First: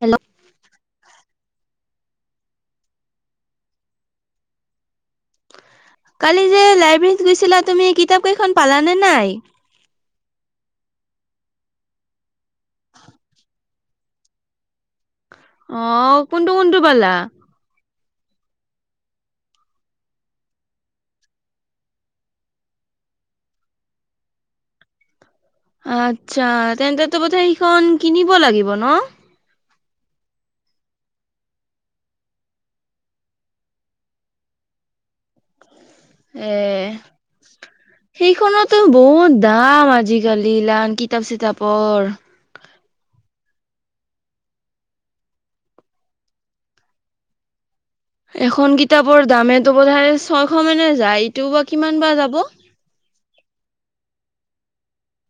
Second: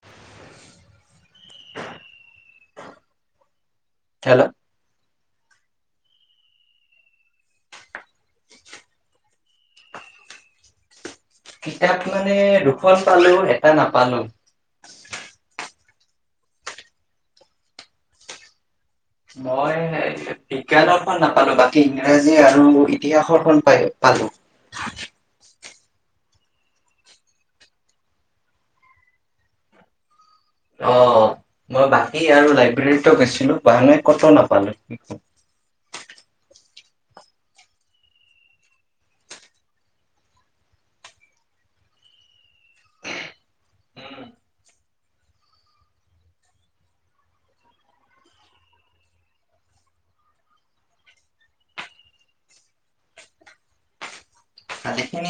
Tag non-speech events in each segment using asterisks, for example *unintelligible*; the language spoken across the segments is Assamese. হেল্ল' হেল্ল কালি যে লাইব্ৰেৰীত গৈছিলা তুমি কিতাপ কেইখন পালানে নাই? কিতাপ মানে দুখন পালো এটা নাপালো অ কোনটো কোনটো পালা মই বিজ্ঞানৰখন নাপালো বাকী ইংৰাজী আৰু ইতিহাসৰ খন পাই পালো আচ্ছা তেন্তে তো বথা সেইখন কিনিব লাগিব ন অ মই বাকী আৰু লাইব্ৰেৰীতো গৈছিলো বাহানাই কতো নাপালো এ সেইখনতো বহুত দাম আজিকালি লান কিতাপ চিতাপৰ উম, এখন কিতাপৰ দামেইটো বধাই ছয়শ মানে যায় ইটো বা কিমান বা যাব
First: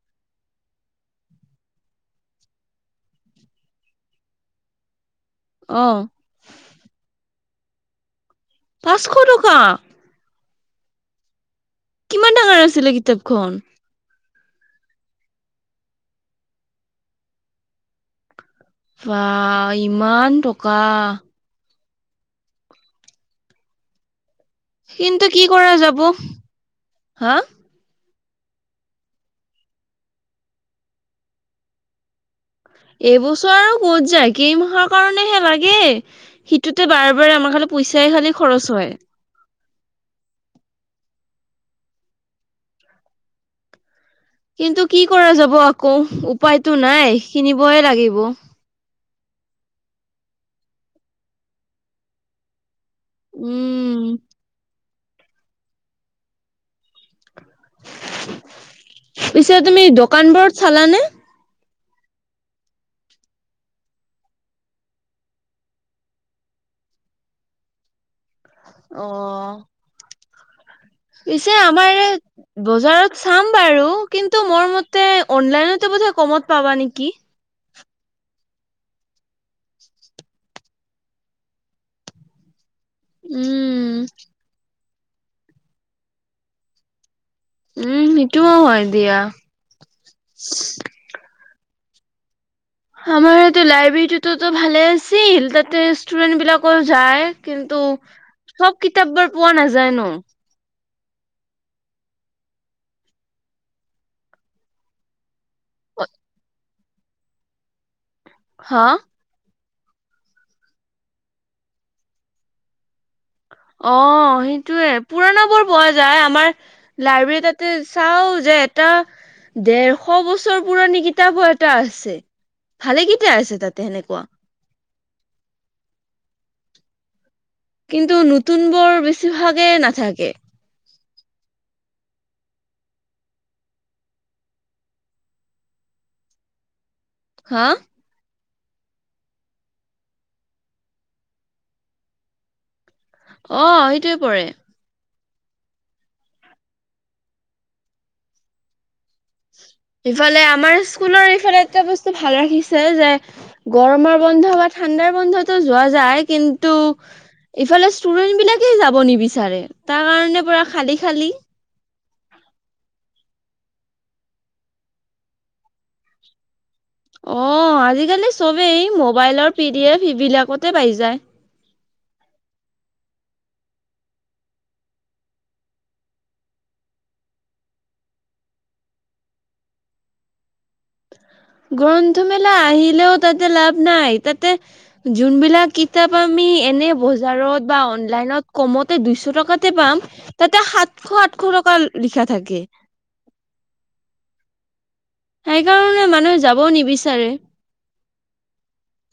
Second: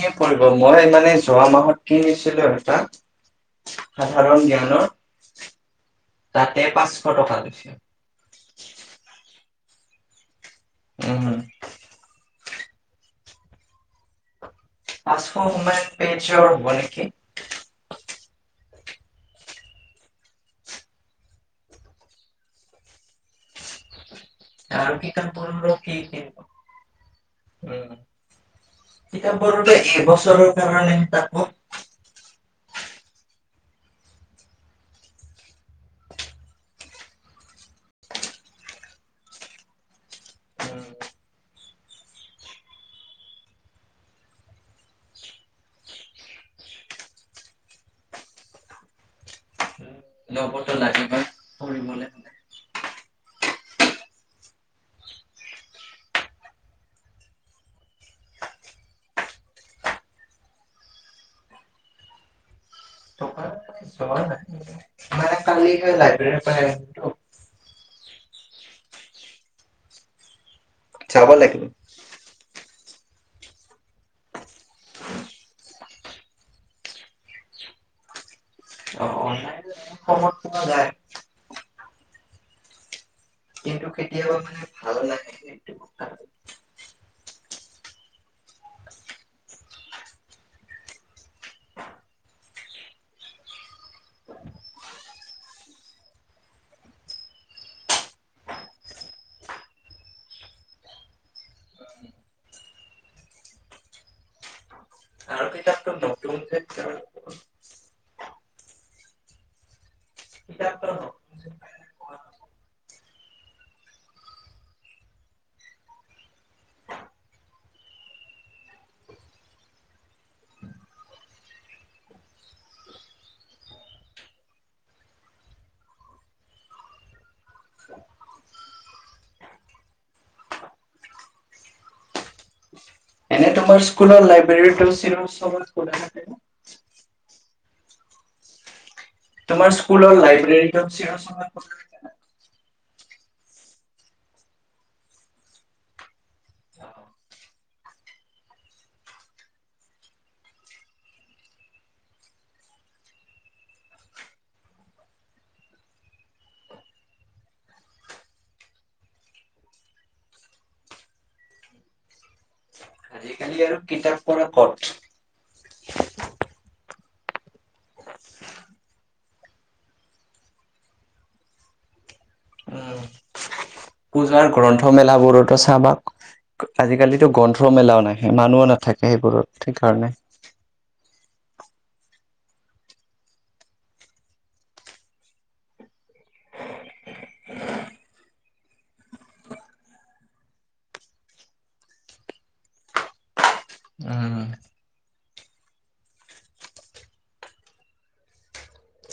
কি কৰিব মই মানে যোৱা মাহত কিনছিলো এটা সাধাৰণ জ্ঞানৰ অ তাতে পাঁচশ টকা লৈছিল *unintelligible* পাঁচশ টকা উম হ কিমান ডাঙৰ আছিলে কিতাপখন পাঁচশ সমান পেজৰ হব নেকি? বা ইমান টকা আৰু কিন্তু কিতাপ কি কৰা পঢ়লো যাব কি হা দিম কিতাপ পঢ়লে এবছৰৰ কাৰণে তাপক এইবছৰ আৰু ক'ত যায় কেইমাহৰ কাৰণেহে লাগে সিটোতে বাৰে বাৰে আমাৰ খালে পইচাই খালি খৰচ হয়। উম, কিন্তু কি কৰা যাব আকৌ উপায়তো নাই কিনিবহে লাগিব। ল'বতো লাগিবই পঢ়িবলে হ'লে। উম পিছে তুমি দোকানবোৰত চালানে? টকা যোৱা নাই মানে কালি লাইব্ৰেৰী পা আনিলো অ', যাব পিছে লাগিব। আমাৰ বজাৰত চাম বাৰু কিন্তু মোৰ মতে অনলাইনতে বোধে কমত পাবা নেকি? অ অনলাইন সময়ত পোৱা যায়। কিন্ত উম কেতিয়াবা মানে ভালে উম, সেইটো হয় দিয়া। আমাৰ এইটো লাইব্ৰেৰীটোতো ভালে আছিল, তাতে ষ্টুডেন্ট বিলাকো যায় কিন্তু চব কিতাপ বোৰ পোৱা নাযায় ন। আৰু কিতাপটো নতুন যে হা, কিতাপটো অ', সেইটোয়ে পুৰনা বোৰ পোৱা যায় আমাৰ লাইব্ৰেৰী তাতে চাও যে, এটা দেৰশ বছৰ পুৰণি কিতাপো এটা আছে ভালেকেইটা আছে তাতে সেনেকুৱা। কিন্তু নতুনবোৰ বেছিভাগে নাথাকে। এনে তোমাৰ স্কুলৰ লাইব্ৰেৰীত *unintelligible* হা, তোমাৰ স্কুলৰ লাইব্ৰেৰী *unintelligible* অ', সেইটোৱে পৰে। ইফালে আমাৰ স্কুলৰ এইফালে এটা বস্তু ভাল ৰাখিছে যে গৰমৰ বন্ধ বা ঠাণ্ডাৰ বন্ধতো যোৱা যায়, কিন্তু ইফালে ষ্টুডেন্ট বিলাকেই যাব নিবিচাৰে। তাৰ কাৰণে পোৰা খালী-খালি। খালি আৰু কিতাপ পঢ়া কত, অ', আজিকালি চবেই মোবাইলৰ পিডি এফ এইবিলাকতে পাই যায়। উম পূজাৰ গ্ৰন্থমেলাবোৰতো চাবা আজিকালিতো গ্ৰন্থ মেলাও নাহে মানুহে নাথাকে, সেইবোৰত সেইকাৰণে। গ্ৰন্থমেলা আহিলেও তাতে লাভ নাই তাতে যোনবিলাক কিতাপ আমি এনে বজাৰত বা অনলাইনত কমতে দুইশ টকাতে পাম, তাতে সাতশ আঠশ টকা লিখা থাকে। উম। সেইকাৰণে মানুহে যাবও নিবিচাৰে।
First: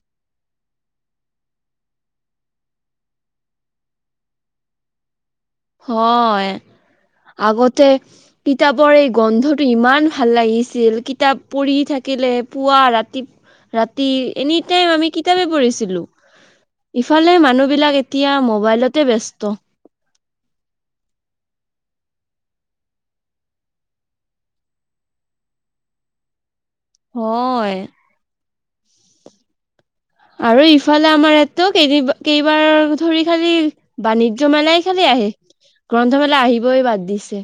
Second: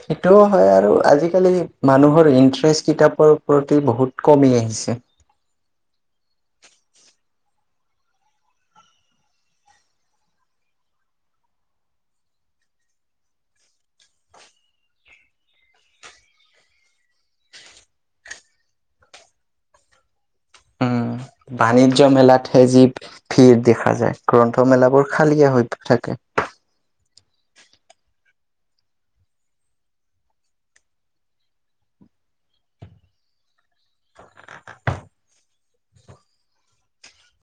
সেইটোও হয় আৰু আজিকালি মানুহৰ ইন্টাৰেষ্ট কিতাপৰ প্ৰতি বহুত কমি আহিছে। হয় আগতে কিতাপৰ এই গন্ধটো ইমান ভাল লাগিছিল কিতাপ পঢ়ি থাকিলে পুৱা ৰাতি, ৰাতি এনিটাইম আমি কিতাপে পঢ়িছিলো ইফালে মানুহবিলাক এতিয়া মবাইলতে ব্যস্ত। বাণিজ্য মেলাতহে যি ভিৰ দেখা যায় গ্ৰন্থমেলাবোৰ খালীয়া হৈ থাকে। হয়, আৰু ইফালে আমাৰ ইয়াতো কেই কেইবাৰ ধৰি খালি বাণিজ্য মেলাই খালি আহে গ্ৰন্থমেলা আহিবই বাদ দিছে।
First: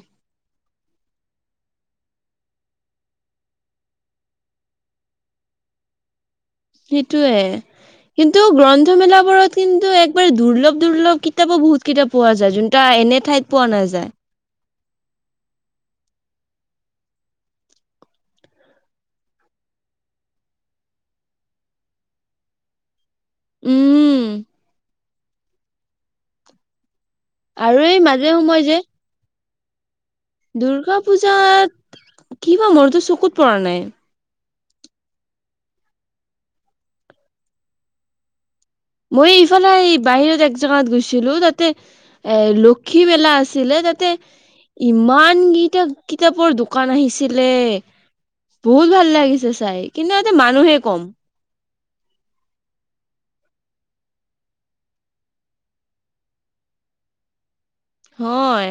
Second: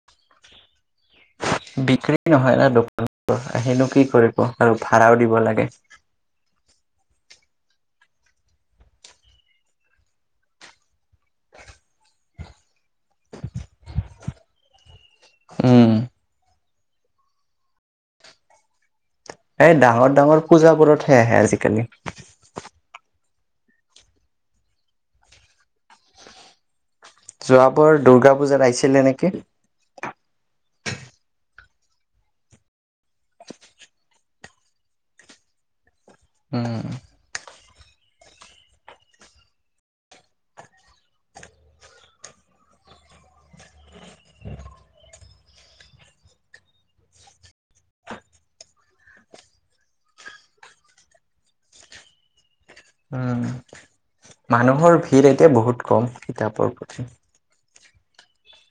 বিক্ৰী নহয় না দোকান আহিনো কি কৰিব আৰু ভাড়াও দিব লাগে। সেইটোৱে কিন্তু গ্ৰন্থমেলাবোৰত কিন্তু একবাৰ দুৰ্লভ-দুৰ্লভ কিতাপো বহুত কিতাপ পোৱা যায় যোনত এনে ঠাইত পোৱা নাযায়। উম, এই ডাঙৰ-ডাঙৰ পূজাবোৰতহে আহে আজিকালি। উম, আৰু এই যোৱাবাৰ মাজে দুৰ্গা সময়ে পূজাত যে আহিছিলে নেকি? দুৰ্গা পূজাত কিবা মোৰতো চকুত পৰা নাই। উম, মই ইফালে বাহিৰত একজেগাত গৈছিলো। তাতে এ লক্ষী মেলা আছিলে তাতে ইমান কেইটা কিতাপৰ দোকান আহিছিলে, বহুত ভাল লাগিছে চাই কিন্তু তাতে মানুহে কম। উম, মানুহৰ ভিৰ এতিয়া বহুত কম কিতাপৰ প্ৰতি। হয়,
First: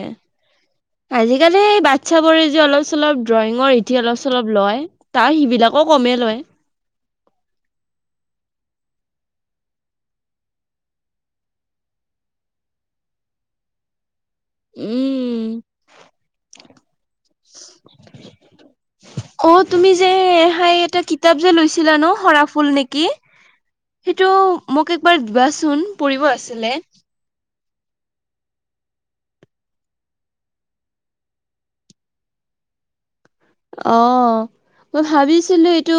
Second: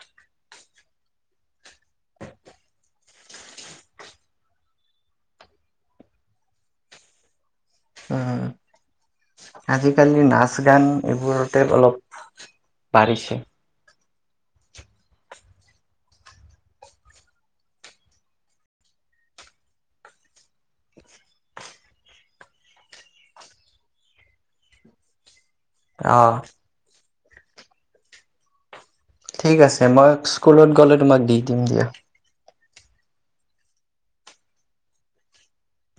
আজিকালি বাচ্ছাবোৰে যে অলপ-চলপ ড্ৰয়িঙৰ ইতি অলপ চলপ লয় তাৰ সিবিলাকো কমেই লয়। উ, আজিকালি নাচ গান এইবোৰতে অলপ বাঢ়িছে। উম, অ', তুমি যে হাই এটা কিতাপ যে লৈছিলা ন সৰাফুল নেকি সেইটো, মোক একবাৰ দিবা চোন পঢ়িব অ' আছিলে। ঠিক আছে মই স্কুলত গলে তোমাক দি দিম দিয়া। অ', মই ভাবিছিলো এইটো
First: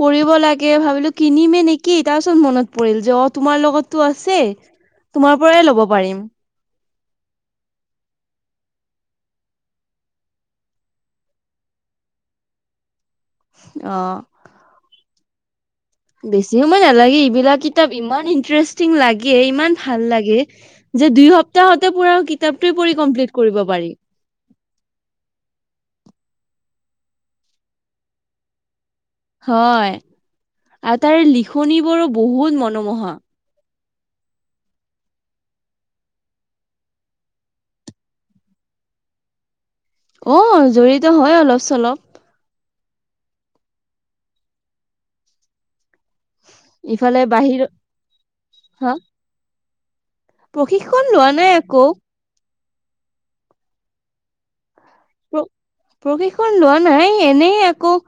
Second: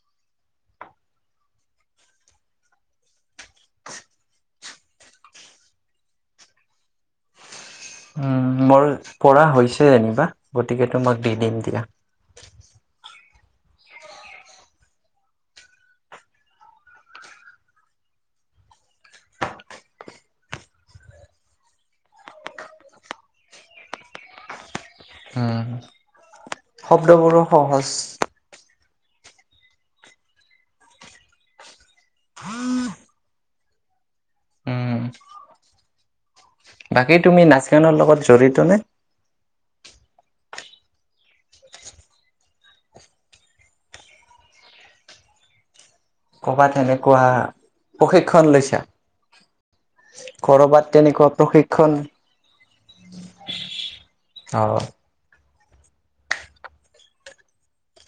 পৰিব লাগে ভাবিলো কিনিমে নেকি তাৰপিছত মনত পৰিল যে অ', তোমাৰ লগতটো আছে তোমাৰ পৰাই ল'ব পাৰিম। উম, মোৰ পৰা হৈছে যেনিবা গতিকে তোমাক দি দিম দিয়া। আহ, বেছি সময় নালাগে এইবিলাক কিতাব ইমান ইনষ্টেৰেচতিং লাগে, ইমান ভাল লাগে, যে দুই সপ্তাহতে পাৰি। উম, শব্দবোৰো সহজ। হয়, আৰু তাৰে লিখনিবোৰো বহুত মনোমোহা। উম, বাকী তুমি নাচ গানৰ লগত জড়িত নে? অ' জড়িত হয় অলপ চলপ। কৰবাত তেনেকুৱা ইফালে বাহিৰ প্ৰশিক্ষণ লৈছা? হা কৰবাত প্ৰশিক্ষণ তেনেকুৱা লোৱা নাই আকৌ। প্ৰশিক্ষণ অ' প্ৰ প্ৰশিক্ষণ লোৱা নাই এনেই আকৌ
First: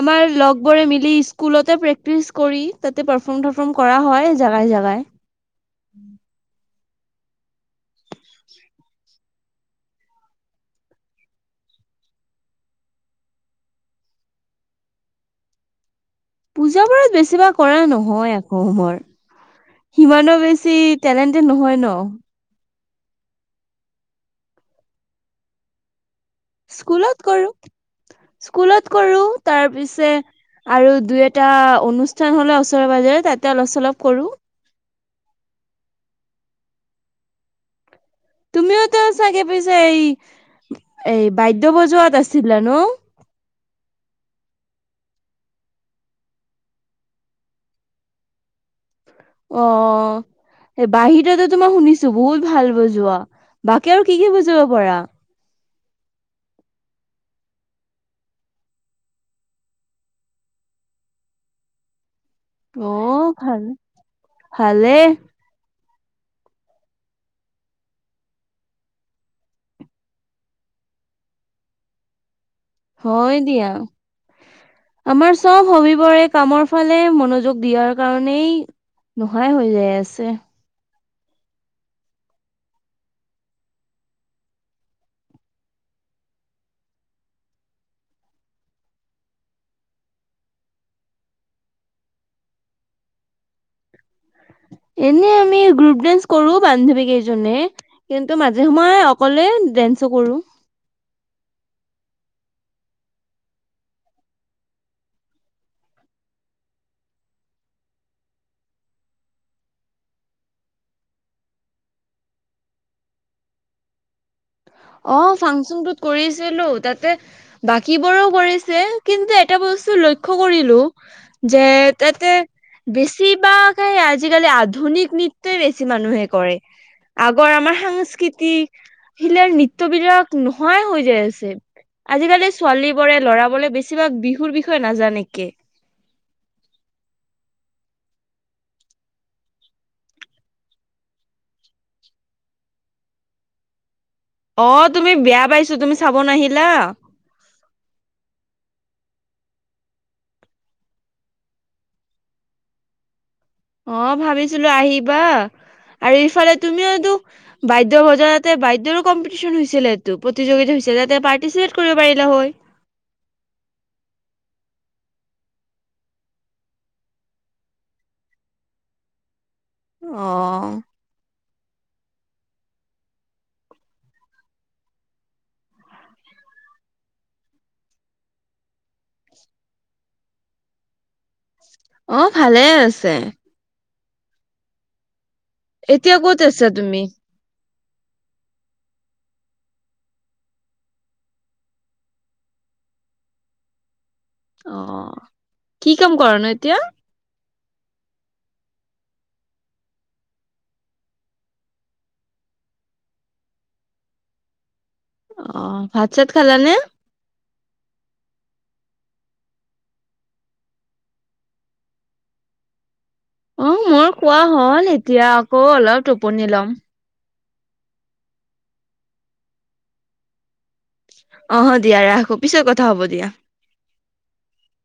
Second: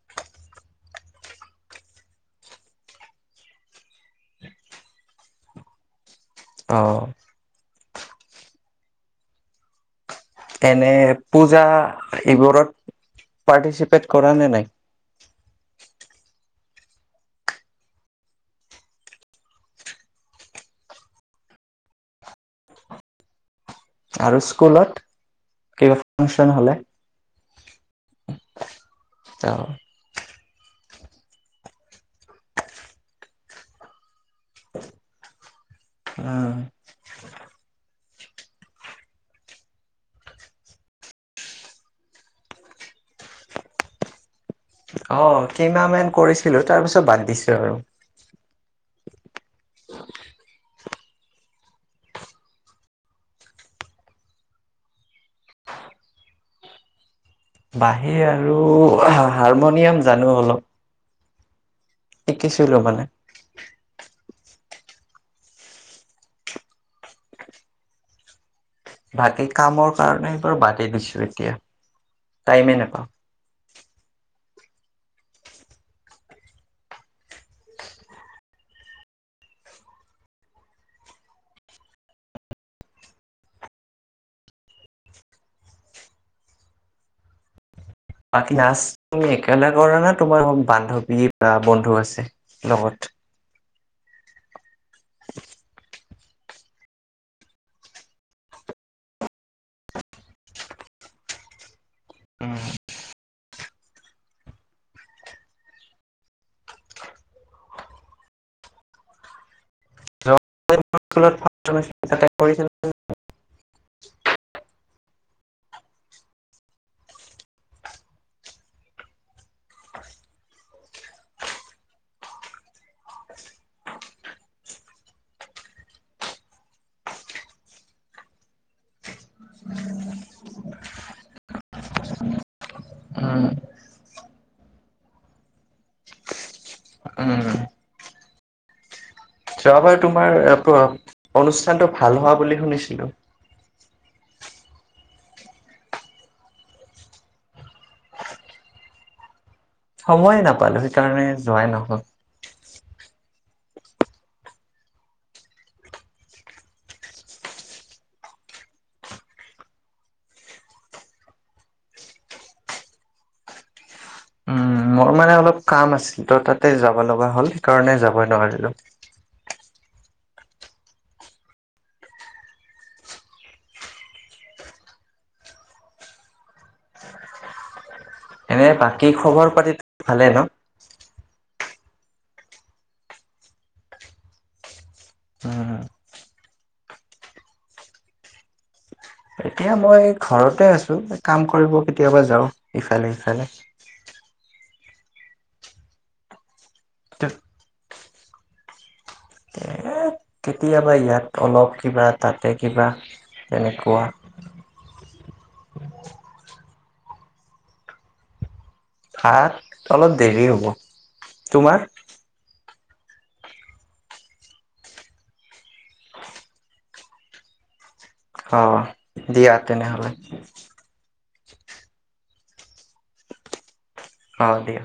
আমাৰ লগবৰে মিলি স্কুলতে প্ৰেক্টিচ কৰি তাতে পাৰফৰ্ম চাৰফৰ্ম কৰা হয় জাগাই জোগাই। অ' এনে পূজা এইবোৰত পাৰ্টিচিপেট কৰা নে নাই? পূজা বোৰত বেছিভাগ কৰা নহয় আকৌ‌ মোৰ সিমানো বেছি টেলেণ্টেড নহয় ন? আৰু স্কুলত কি স্কুলত কৰোঁ। স্কুলত কৰো তাৰ অ' পিছে আৰু দুই এটা অনুষ্ঠান হ'লে ওচৰে পাজৰে তাতে অলপ চলপ কৰোঁ। অ' তুমিওতো চাগে পইছো এই এই বাদ্যয় বজোৱাত আছিলা ন? অ' কেইমাহ মান কৰিছিলো তাৰপিছত বাদ দিছো আৰু। অ' বাহিৰটো তোমাৰ শুনিছো বহুত ভাল বজোৱা বাকী আৰু কি কি বুজাব পাৰা? বাঁহী আৰু হাৰমনিয়াম জানো অলপ। শিকিছিলো অ মানে। 'ভাল ভালে। বাকী কামৰ কাৰণে এইবোৰ বাদেই দিছো এতিয়া। টাইমে নাপাওঁ। হয় দিয়া। আমাৰ চব সবিবৰে কামৰ ফালে মনোযোগ দিয়াৰ কাৰনেেই নোহোৱাই ই হৈ যাই আছে। বাকী নাচ তুমি একেলে কৰা না তোমাৰ বান্ধৱী বা বন্ধু আছে লগত। এনে আমি গ্ৰুপ ডেন্স কৰো বান্ধৱী কেইজনে কিন্তু মাজে সময়ে অকলে ডেন্সো কৰো। উম, *inaudible* অ ফাংচনটোত কৰিছিলো তাতে বাকীবোৰেও কৰিছে কিন্তু এটা বস্তু লক্ষ্য কৰিলো, যে তাতে বেছি বা আজিকালি আধুনিক নৃত্যয়ই বেছি মানুহে কৰে ।আগৰ আমাৰ সাংস্কৃতিক, শিলাৰ নৃত্য বস্তু বিলাক নোহোৱাই হৈ যায় আছে ।আজিকালি ছোৱালী বোৰে লৰাবোৰে বেছিভাগ বিহুৰ বিষয়ে নাজানে কে। উম। যোৱাবাৰ তোমাৰ অনুষ্ঠানটো ভাল হোৱা বুলি শুনিছিলো। অ' তুমি বেয়া পাইছো তুমি চাব নাহিলা। সময় নাপালো সেইকাৰণে যোৱাই নহ'ল। অ' ভাবিছিল আহিবা, আৰু ইফালে তুমিয়োতো বাদ্য বজোৱাটো বাদ্য কম্পিটিচন হৈছিল টো প্ৰতিযোগিতা হৈছিল তাতে পৰ্তিচিপেত কৰিব পাৰিলা হয়। মোৰ মানে অলপ কাম আছিল তো তাতে যাব লগা হ'ল সেইকাৰণে যাবই নোৱাৰিলো। অ' এনে বাকী খবৰ পাতি ভালে ন? অ 'ভালেই আছে। উম, এতিয়া ক'ত আছা তুমি? এতিয়া মই ঘৰতে আছো। কাম কৰিব কেতিয়াবা যাওঁ ইফালে সিফালে। অ 'কি কাম কৰা নো এতিয়া? কেতিয়াবা ইয়াত অলপ কিবা তাতে কিবা তেনেকুৱা। অ' ভাত চাত খালানে? ভাত অলপ দেৰি হ'ব '? অ মোৰ কোৱা হল এতিয়া আকৌ অলপ টোপনি লম। অ দিয়া তেনেহলে অ দিয়া ৰাখো পিছৰ কথা হ'ব দিয়া অ দিয়া